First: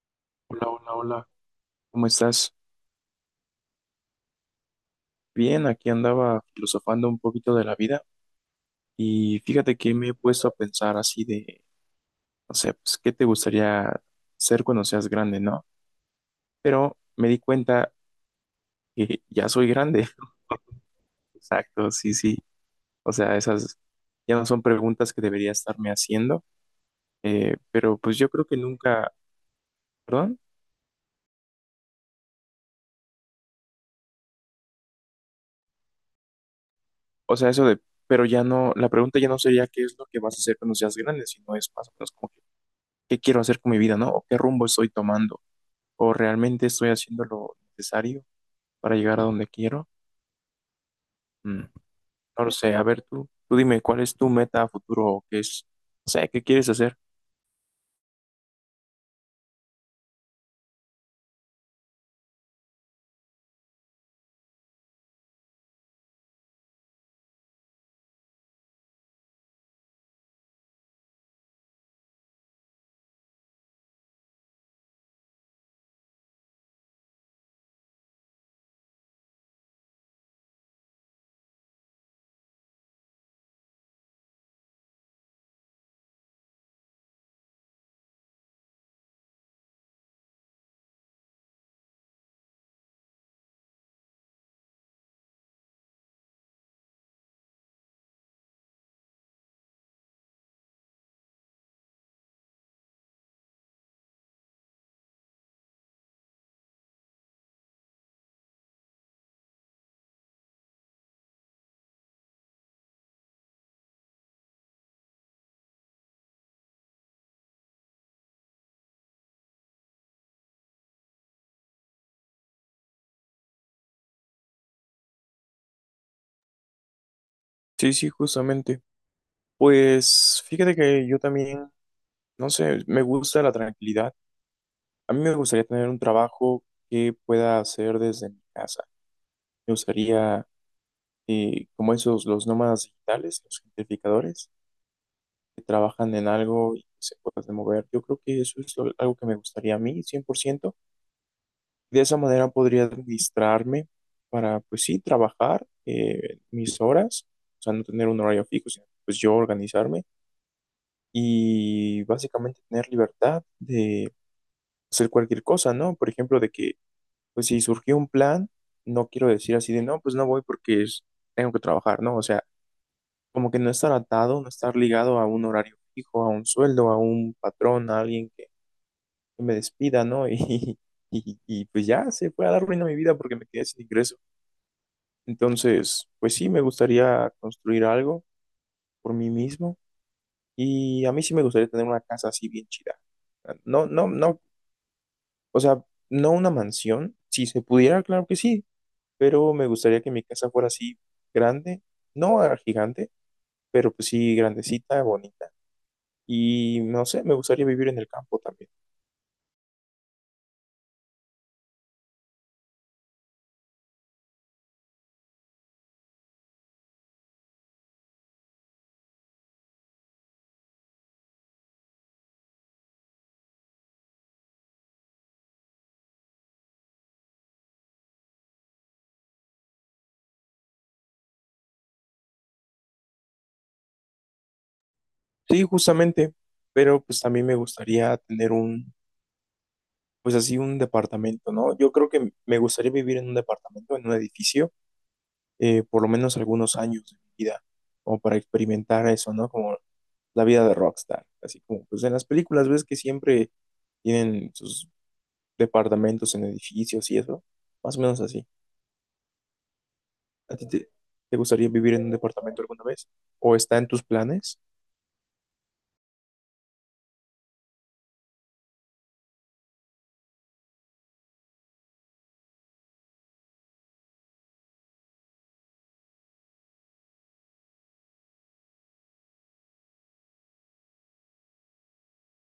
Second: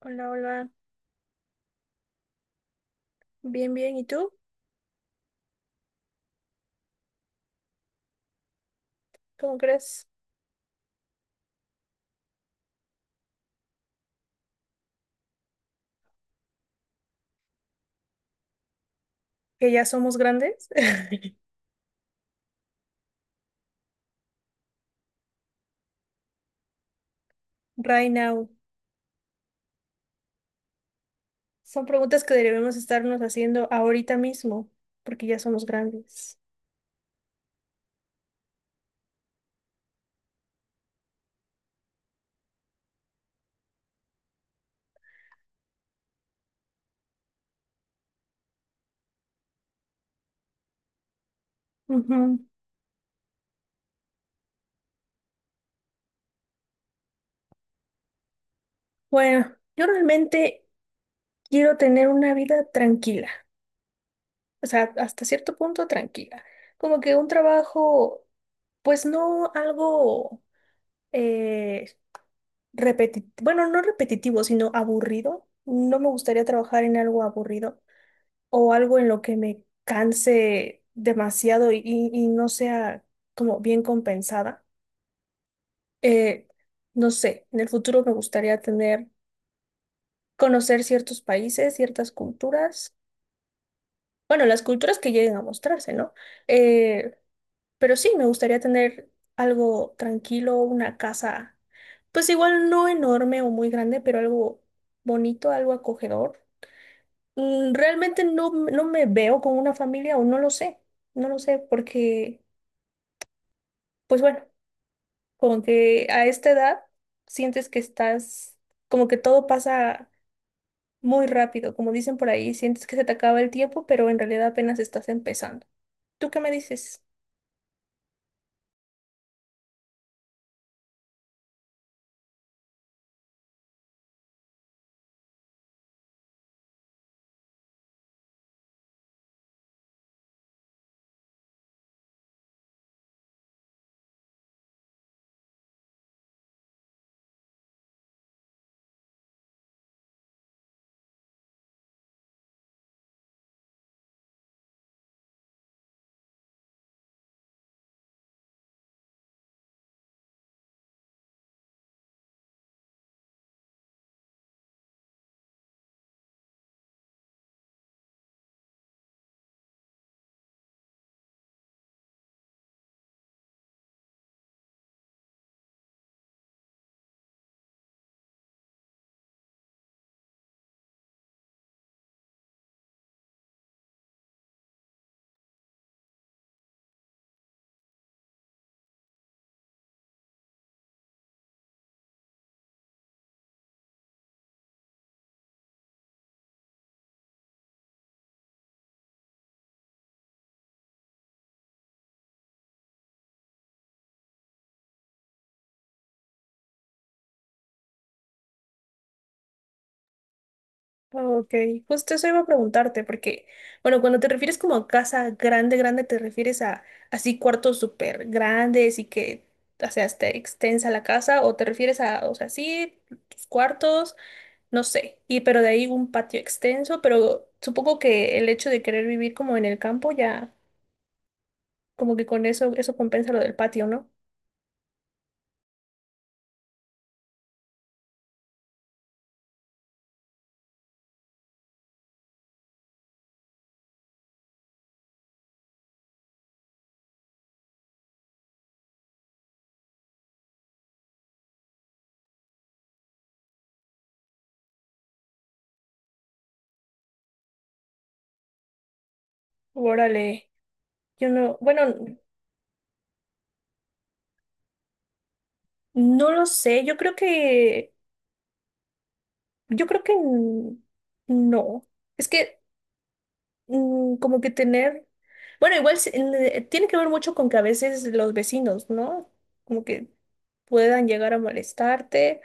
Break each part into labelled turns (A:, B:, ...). A: Hola,
B: Hola,
A: hola.
B: hola, hola, ¿cómo estás?
A: Bien, bien. ¿Y tú?
B: Bien, aquí andaba filosofando un poquito de la vida y
A: ¿Cómo
B: fíjate que
A: crees
B: me he puesto a pensar así de, no sé, pues, ¿qué te gustaría ser cuando seas grande, no? Pero me di cuenta que ya soy
A: que ya
B: grande.
A: somos grandes?
B: Exacto, sí, sí. O sea, esas ya no son preguntas que debería estarme haciendo, pero
A: Right
B: pues yo creo
A: now.
B: que nunca, perdón,
A: Son preguntas que debemos estarnos haciendo ahorita mismo, porque ya somos grandes.
B: o sea, eso de, pero ya no, la pregunta ya no sería qué es lo que vas a hacer cuando seas grande, sino es más o menos como que, qué quiero hacer con mi vida, ¿no? O qué rumbo estoy tomando. O realmente estoy haciendo lo necesario para llegar a donde quiero. Mm,
A: Ujú.
B: No lo sé, a ver tú, dime, ¿cuál es tu meta a futuro o qué es, o sea, qué quieres hacer?
A: Bueno, yo realmente quiero tener una vida tranquila, o sea, hasta cierto punto tranquila. Como que un trabajo, pues no algo eh, repetitivo, bueno, no repetitivo, sino aburrido. No me gustaría trabajar en algo aburrido, o algo en lo que me canse demasiado y no sea como bien compensada. Eh, no sé, en el futuro me gustaría tener, conocer ciertos países, ciertas culturas, bueno, las culturas que lleguen a mostrarse, ¿no? Eh, pero sí, me gustaría tener algo tranquilo, una casa, pues igual no enorme o muy grande, pero algo bonito, algo acogedor. Mm, realmente no me veo con una familia, o no lo sé, no lo sé, porque pues bueno, como que a esta edad sientes que estás, como que todo pasa muy rápido, como dicen por ahí, sientes que se te acaba el tiempo, pero en realidad apenas estás empezando. ¿Tú qué me dices?
B: Sí, sí, justamente. Pues fíjate que yo también, no sé, me gusta la tranquilidad. A mí me gustaría tener un trabajo que pueda hacer desde mi casa. Me gustaría, como esos, los nómadas digitales, los gentrificadores, que trabajan en algo y se pueden mover. Yo creo que algo que me gustaría a mí, 100%. De esa manera podría administrarme para, pues sí, trabajar mis horas, o sea, no tener un horario fijo, sino pues yo organizarme y básicamente tener libertad de hacer cualquier cosa, ¿no? Por ejemplo, de que, pues si surgió un plan, no quiero decir así de, no, pues no voy tengo que trabajar, ¿no? O sea, como que no estar atado, no estar ligado a un horario fijo, a un sueldo, a un patrón, a alguien que me despida, ¿no? Y pues ya se fue a dar ruina a mi vida porque me quedé sin ingresos. Entonces, pues sí, me gustaría construir algo por mí mismo y a mí sí me gustaría tener una casa así bien chida. Ah, no, no, no, o sea, no una mansión, si se pudiera, claro que sí, pero me gustaría que mi casa fuera así grande, no gigante, pero pues sí grandecita, bonita. Y no sé, me gustaría vivir en el campo también.
A: Ok, justo eso iba a preguntarte, porque, bueno, cuando te refieres como a casa grande, grande, te refieres a así cuartos súper grandes y que, o sea, esté extensa la casa, o te refieres a, o sea, sí, tus cuartos, no sé, y pero de ahí un patio extenso, pero supongo que el hecho de querer vivir como en el campo ya, como que con eso, eso compensa lo del patio, ¿no?
B: Sí, justamente, pero pues también me gustaría tener un, pues así un departamento, ¿no? Yo creo que me gustaría vivir en un departamento, en un edificio por lo menos algunos años de mi vida, como para experimentar eso, ¿no? Como la vida de rockstar, así como pues en las películas ves que siempre tienen sus departamentos en edificios y eso, más o menos así.
A: Órale,
B: ¿A ti
A: yo
B: te
A: no,
B: gustaría
A: bueno,
B: vivir en un departamento alguna vez? ¿O está en tus planes?
A: no lo sé, yo creo que no, es que como que tener, bueno, tiene que ver mucho con que a veces los vecinos, ¿no? Como que puedan llegar a molestarte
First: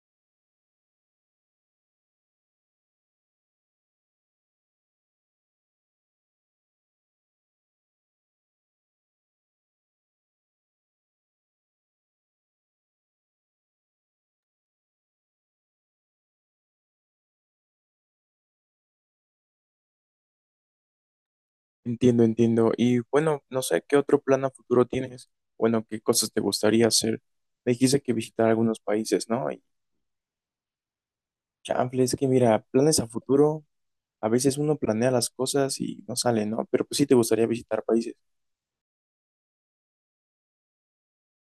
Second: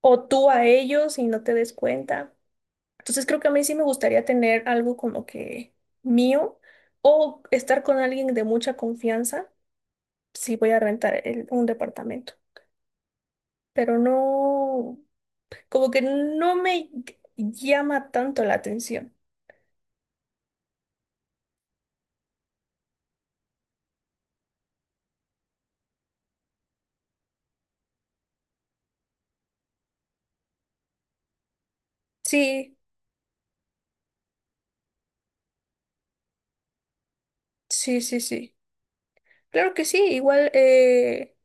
A: o tú a ellos y no te des cuenta. Entonces creo que a mí sí me gustaría tener algo como que mío o estar con alguien de mucha confianza si voy a rentar un departamento. Pero no, como que no me llama tanto la atención.
B: Entiendo, entiendo. Y bueno, no sé qué otro plan a futuro tienes. Bueno, qué cosas te gustaría hacer. Me dijiste que visitar algunos países, ¿no? Y chanfle, es que mira,
A: Sí,
B: planes a futuro, a veces uno planea las cosas y no sale, ¿no? Pero pues sí te gustaría visitar
A: sí,
B: países.
A: sí, sí. Claro que sí, igual,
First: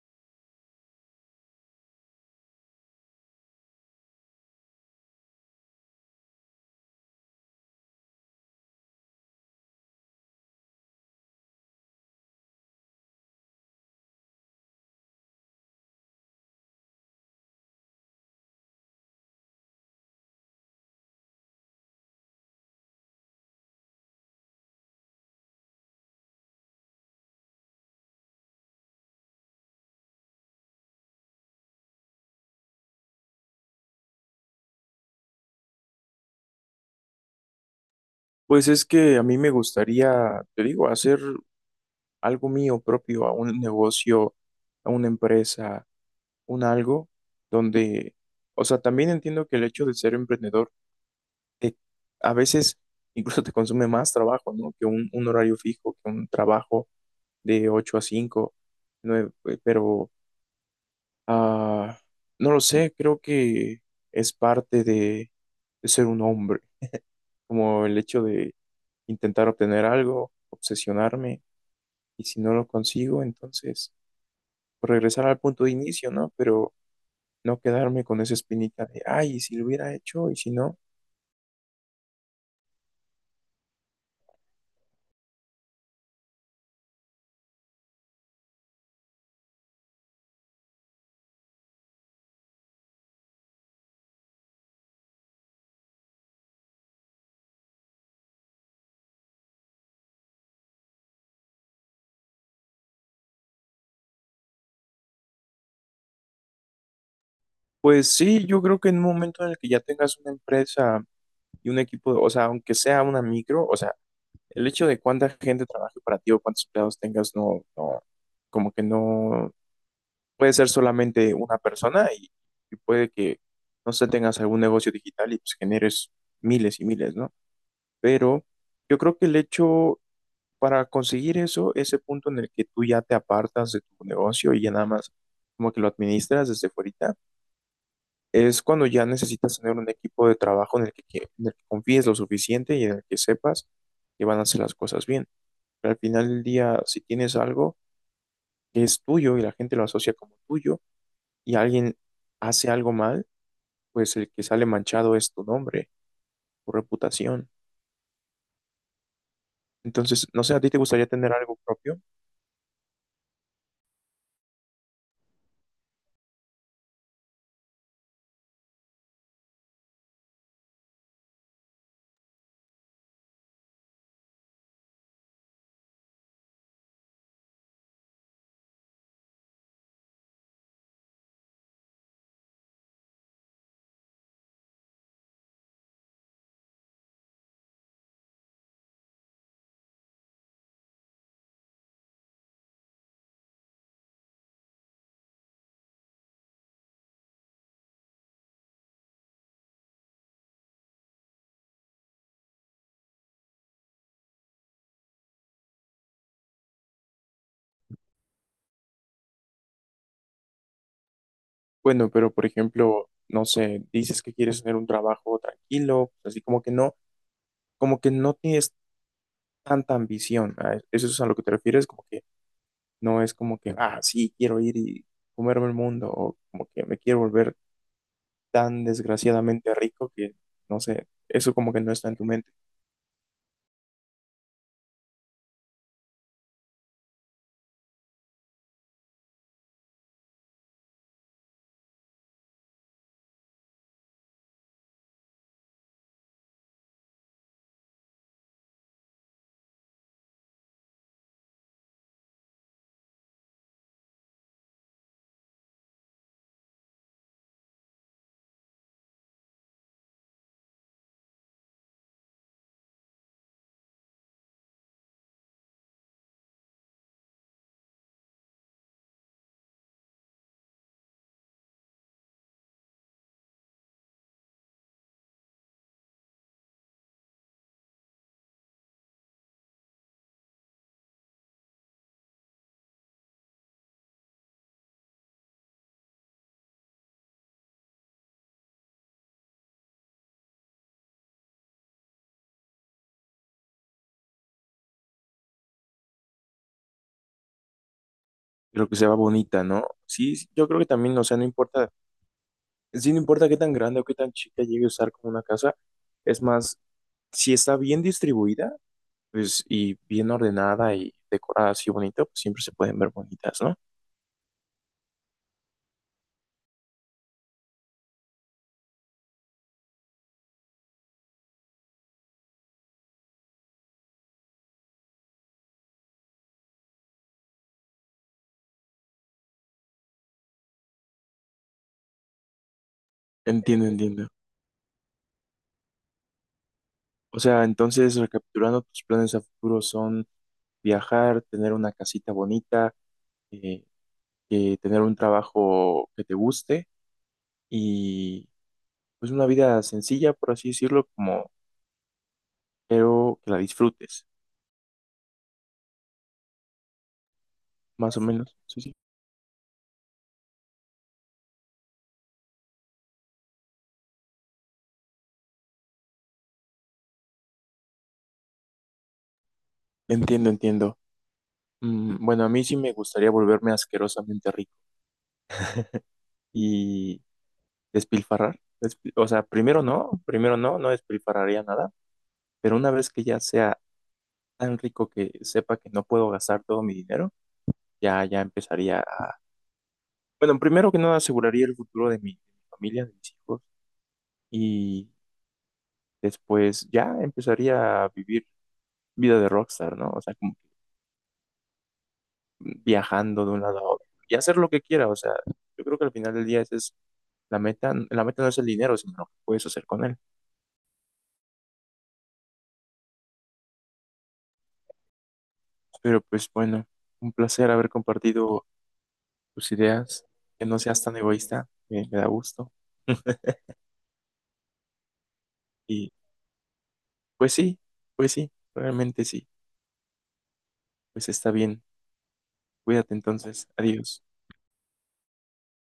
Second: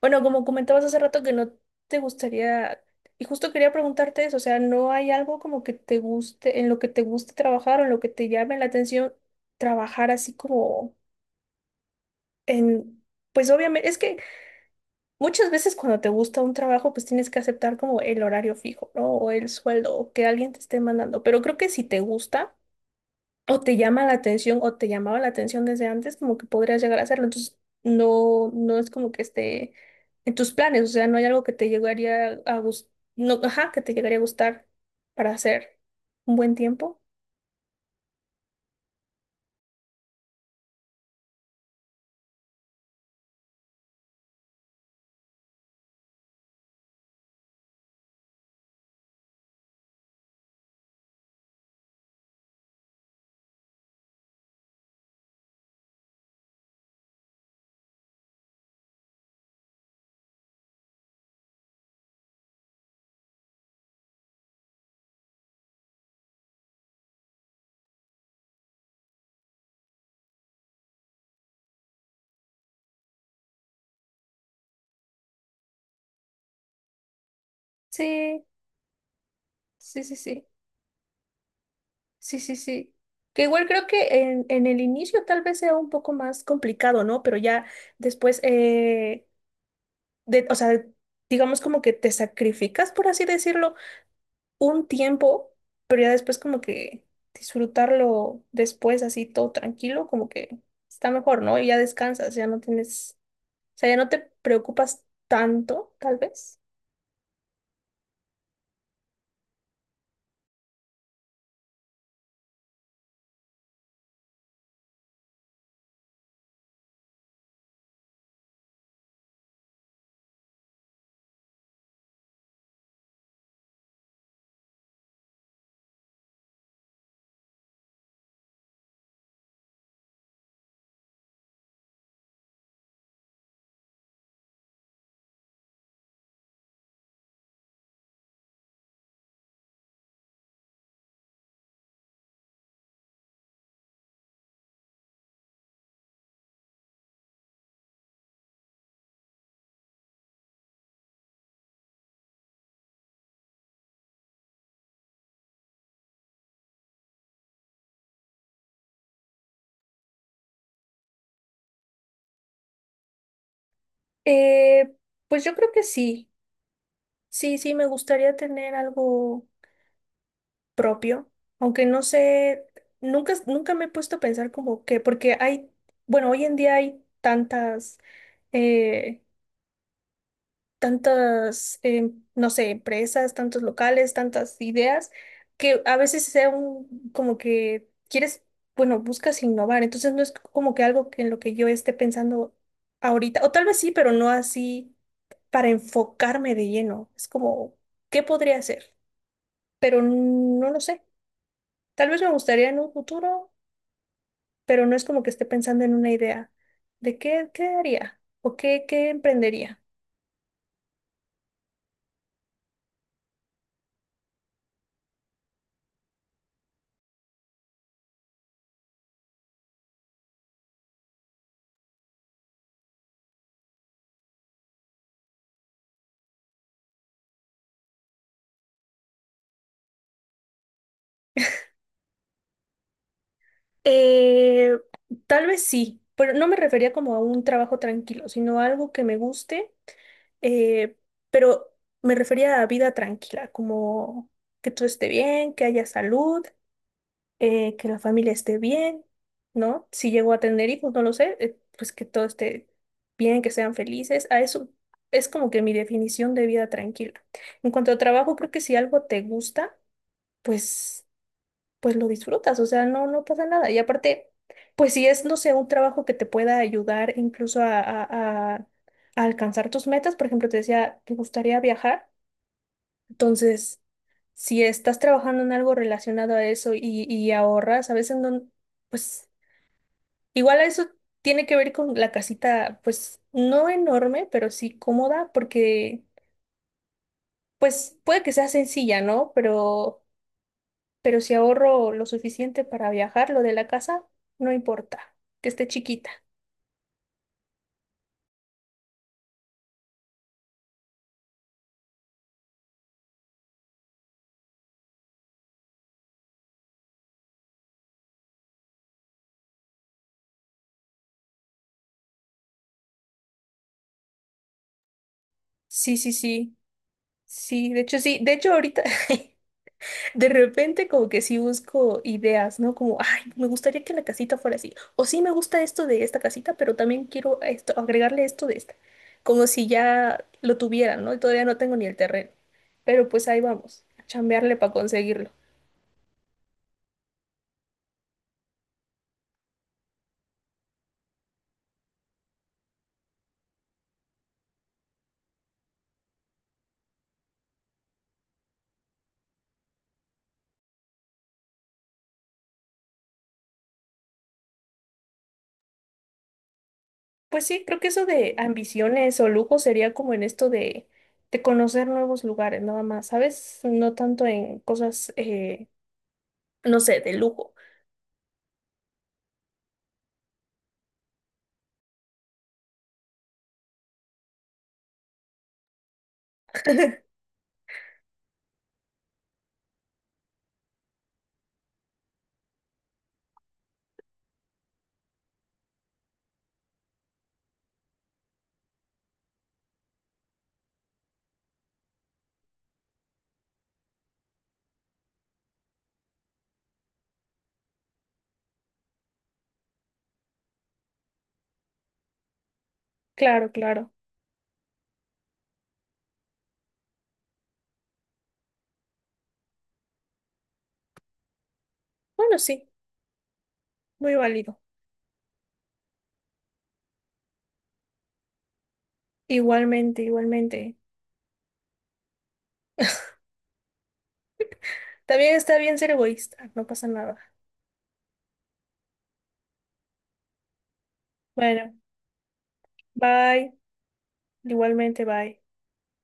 A: bueno, como comentabas hace rato que no te gustaría, y justo quería preguntarte eso, o sea, ¿no hay algo como que te guste, en lo que te guste trabajar o en lo que te llame la atención trabajar así como? En, pues obviamente, es que muchas veces cuando te gusta un trabajo, pues tienes que aceptar como el horario fijo, ¿no? O el sueldo, o que alguien te esté mandando. Pero creo que si te gusta, o te llama la atención, o te llamaba la atención desde antes, como que podrías llegar a hacerlo. Entonces, no, no es como que esté en tus planes, o sea, no hay algo que te llegaría a gustar, no, ajá, que te llegaría a gustar para hacer un buen tiempo.
B: Pues es que a mí me gustaría, te digo, hacer algo mío propio, a un negocio, a una empresa, un algo donde, o sea, también entiendo que el hecho de ser emprendedor te, a veces incluso te consume más trabajo, ¿no? Que un horario fijo, que un trabajo de 8 a 5 nueve, pero ah, no lo sé, creo que es parte de ser un hombre. Como el hecho de intentar obtener algo, obsesionarme, y si no lo consigo, entonces pues, regresar al punto de inicio, ¿no? Pero no quedarme con esa
A: Sí,
B: espinita de, ay, ¿y si lo hubiera
A: sí, sí,
B: hecho, y
A: sí.
B: si no.
A: Sí, sí, sí. Que igual creo que en el inicio tal vez sea un poco más complicado, ¿no? Pero ya después, de, o sea, digamos como que te sacrificas, por así decirlo, un tiempo, pero ya después como que disfrutarlo después así todo tranquilo, como que está mejor, ¿no? Y ya descansas, ya no tienes, o sea, ya no te preocupas tanto, tal vez.
B: Pues sí, yo creo que en un momento en el que ya tengas una empresa y un equipo, o sea, aunque sea una micro, o sea, el hecho de cuánta gente trabaje para ti o cuántos empleados tengas, no, no, como que no. Puede ser solamente una persona y puede que, no sé, tengas algún negocio digital y pues generes miles y miles, ¿no? Pero yo creo que el hecho para conseguir eso, ese punto en el que tú ya te apartas de tu negocio y ya nada más como que lo administras desde fuera, es cuando ya necesitas tener un equipo de trabajo en el que, en el que confíes lo suficiente y en el que sepas que van a hacer las cosas bien. Pero al final del día, si tienes algo que es tuyo y la gente lo asocia como tuyo y alguien hace algo mal, pues el que sale manchado es tu nombre, tu reputación. Entonces, no sé, ¿a ti te gustaría tener algo propio?
A: Eh, pues yo creo que sí, sí, sí, me gustaría tener algo propio, aunque no sé, nunca me he puesto a pensar como que, porque hay, bueno, hoy en día hay tantas, eh, tantas, no sé, empresas, tantos locales, tantas ideas, que a veces sea un, como que quieres, bueno, buscas innovar, entonces no es como que algo que en lo que yo esté pensando ahorita, o tal vez sí, pero no así para enfocarme de lleno, es como, ¿qué podría hacer? Pero no lo sé. Tal vez me gustaría en un futuro, pero no es como que esté pensando en una idea de qué, qué haría o qué, qué emprendería.
B: Bueno, pero por ejemplo, no sé, dices que quieres tener un trabajo tranquilo, pues, así como que no tienes tanta ambición. ¿Eso es a lo que te refieres? Como que no es como que, ah, sí, quiero ir y comerme el mundo, o como que me quiero volver tan desgraciadamente rico que, no sé, eso como que no está en tu mente.
A: Eh, Tal vez sí, pero no me refería como a un trabajo tranquilo, sino a algo que me guste, eh, pero me refería a vida tranquila, como que todo esté bien, que haya salud, que la familia esté bien, ¿no? Si llegó a tener hijos, no lo sé, pues que todo esté bien, que sean felices. A eso es como que mi definición de vida tranquila. En cuanto a trabajo, creo que si algo te gusta, pues, pues lo disfrutas, o sea, no, no pasa nada. Y aparte, pues si es, no sé, un trabajo que te pueda ayudar incluso a a alcanzar tus metas, por ejemplo, te decía, ¿te gustaría viajar? Entonces si estás trabajando en algo relacionado a eso y ahorras, a veces no, pues igual a eso tiene que ver con la casita, pues no enorme, pero sí cómoda, porque pues puede que sea sencilla, ¿no? Pero si ahorro lo suficiente para viajar, lo de la casa, no importa, que esté chiquita.
B: Pero que se va bonita, ¿no? Sí, sí, yo creo que también, o sea, no importa. Sí, no importa qué tan grande o qué tan chica llegue a usar como una casa, es más, si está bien distribuida, pues, y bien ordenada y decorada así bonito, pues siempre se pueden ver bonitas, ¿no?
A: Sí, sí, sí, sí, de hecho ahorita... De repente como que sí busco ideas, ¿no? Como, ay, me gustaría que la casita fuera así. O sí me gusta esto de esta casita, pero también quiero esto, agregarle esto de esta. Como si ya lo tuvieran, ¿no? Y todavía no tengo ni el terreno. Pero pues ahí vamos,
B: Entiendo,
A: a
B: entiendo.
A: chambearle para conseguirlo.
B: O sea, entonces, recapitulando, tus planes a futuro son viajar, tener una casita bonita, eh, tener un trabajo que te guste y pues una vida sencilla, por así decirlo, como, pero que la disfrutes,
A: Pues sí, creo que eso
B: más o
A: de
B: menos. Sí, sí.
A: ambiciones o lujo sería como en esto de conocer nuevos lugares, nada más, ¿sabes? No tanto en cosas, no sé, de lujo.
B: Entiendo, entiendo. Bueno, a mí sí me gustaría volverme asquerosamente rico y despilfarrar. O sea, primero no, no despilfarraría nada, pero una vez que ya sea tan rico que sepa que no puedo gastar todo mi dinero, ya, ya empezaría a... Bueno, primero que nada aseguraría el futuro de mi familia, de mis hijos, y después ya empezaría a vivir vida de rockstar, ¿no? O sea, como que viajando
A: Claro,
B: de un lado a
A: claro.
B: otro y hacer lo que quiera, o sea, yo creo que al final del día ese es. La meta no es el dinero, sino lo que puedes hacer con él.
A: Bueno, sí, muy válido.
B: Pero pues bueno, un placer haber compartido tus
A: Igualmente,
B: ideas, que
A: igualmente.
B: no seas tan egoísta, me da gusto.
A: También está bien ser
B: Y
A: egoísta, no pasa nada.
B: pues sí, pues sí, realmente sí, pues está
A: Bueno,
B: bien. Cuídate
A: bye.
B: entonces, adiós.
A: Igualmente, bye.